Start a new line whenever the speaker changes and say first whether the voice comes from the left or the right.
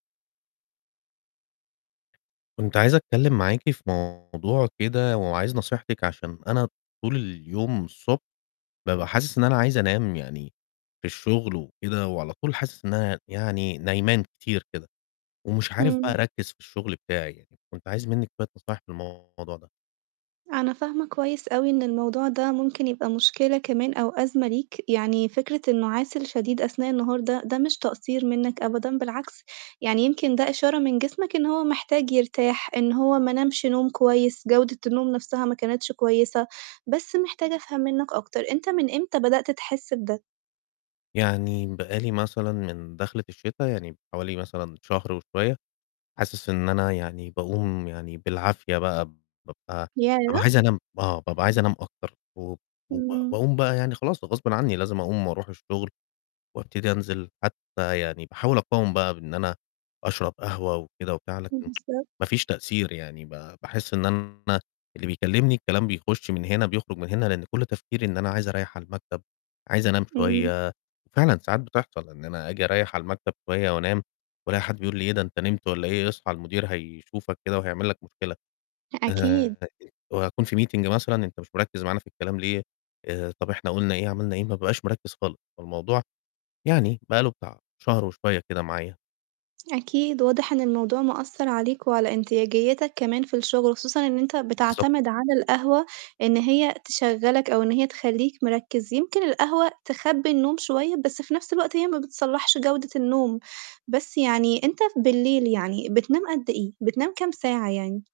left: كنت عايز أتكلِّم معاكِ في موضوع كده وعايز نصيحتِك عشان أنا طول اليوم الصبح بابقى حاسس إن أنا عايز أنام يعني في الشُغل وكده وعلى طول حاسس إن أنا يعني نايمان كتير كده، ومش عارف بقى
right: إمم.
left: أركِّز في الشُغل بتاعي يعني. كنت عايز منِّك شوية نصايح في الموضوع ده.
right: أنا فاهمة كويس أوي إن الموضوع ده ممكن يبقى مشكلة كمان أو أزمة ليك، يعني فكرة النُعاس الشديد أثناء النهار ده، ده مش تقصير منّك أبدًا، بالعكس، يعني يمكن ده إشارة من جسمك إن هو محتاج يرتاح، إن هو ما نامش نوم كويس، جودة النوم نَفْسها ما كانتش كويسة. بس محتاجة أفهم منّك أكتر، أنت من إمتى بدأت تحس بده؟
left: يعني بقى لي مثلًا من دَخلة الشِتا يعني حوالي مثلًا شهر وشوية، حاسس إن أنا يعني باقوم يعني بالعافية بقى، بابقى بابقى
right: ياه!
left: عايز أنام آه، بابقى عايز أنام أكتر و وب
right: إمم.
left: باقوم بقى يعني خلاص غصبٍ عنّي لازم أقوم وأروح الشُغل وأبتدي أنزِل، حتّى يعني باحاول أقاوم بقى بإن أنا أشرب قهوة وكده وبتاع لكن ما
right: بالضبط.
left: فيش تأثير يعني ب باحس إن أنا اللي بيكلِّمني الكلام بيخُش من هنا بيخرُج من هنا لإن كل تفكيري إن أنا عايز أريَّح على المكتب، عايز أنام
right: إمم.
left: شوية، فعلًا ساعات بتحصل إن أنا آجي أريَّح على المكتب شوية وأنام وألاقي حد بيقول لي: "إيه ده أنت نِمت والّا إيه؟ اصحى المدير هيشوفك كده وهيعمل لك مشكلة."
right: أكيد.
left: آآ وأكون فيه meeting مثلًا، "أنت مش مِركِّز معانا في الكلام ليه؟ آآ طَب إحنا قُلنا إيه، عملنا إيه؟" ما بابقاش مِركِّز خالص. فالموضوع يعني بقى له بتاع شهر وشوية كده معايا.
right: أكيد. واضح إن الموضوع مأثّر عليك وعلى انتاجيّتك كمان في الشُغل، وخصوصًا إن أنت
left: بالضبط.
right: بتعتمد على القهوة إن هي تشغَّلك أو إن هي تخلّيك مركِّز، يمكن القهوة تخبّي النوم شوية، بس في نَفْس الوقت هي ما بتصلَّحش جودة النوم. بس يعني أنت بالليل يعني بتنام قد إيه، بتنام كام ساعة يعني؟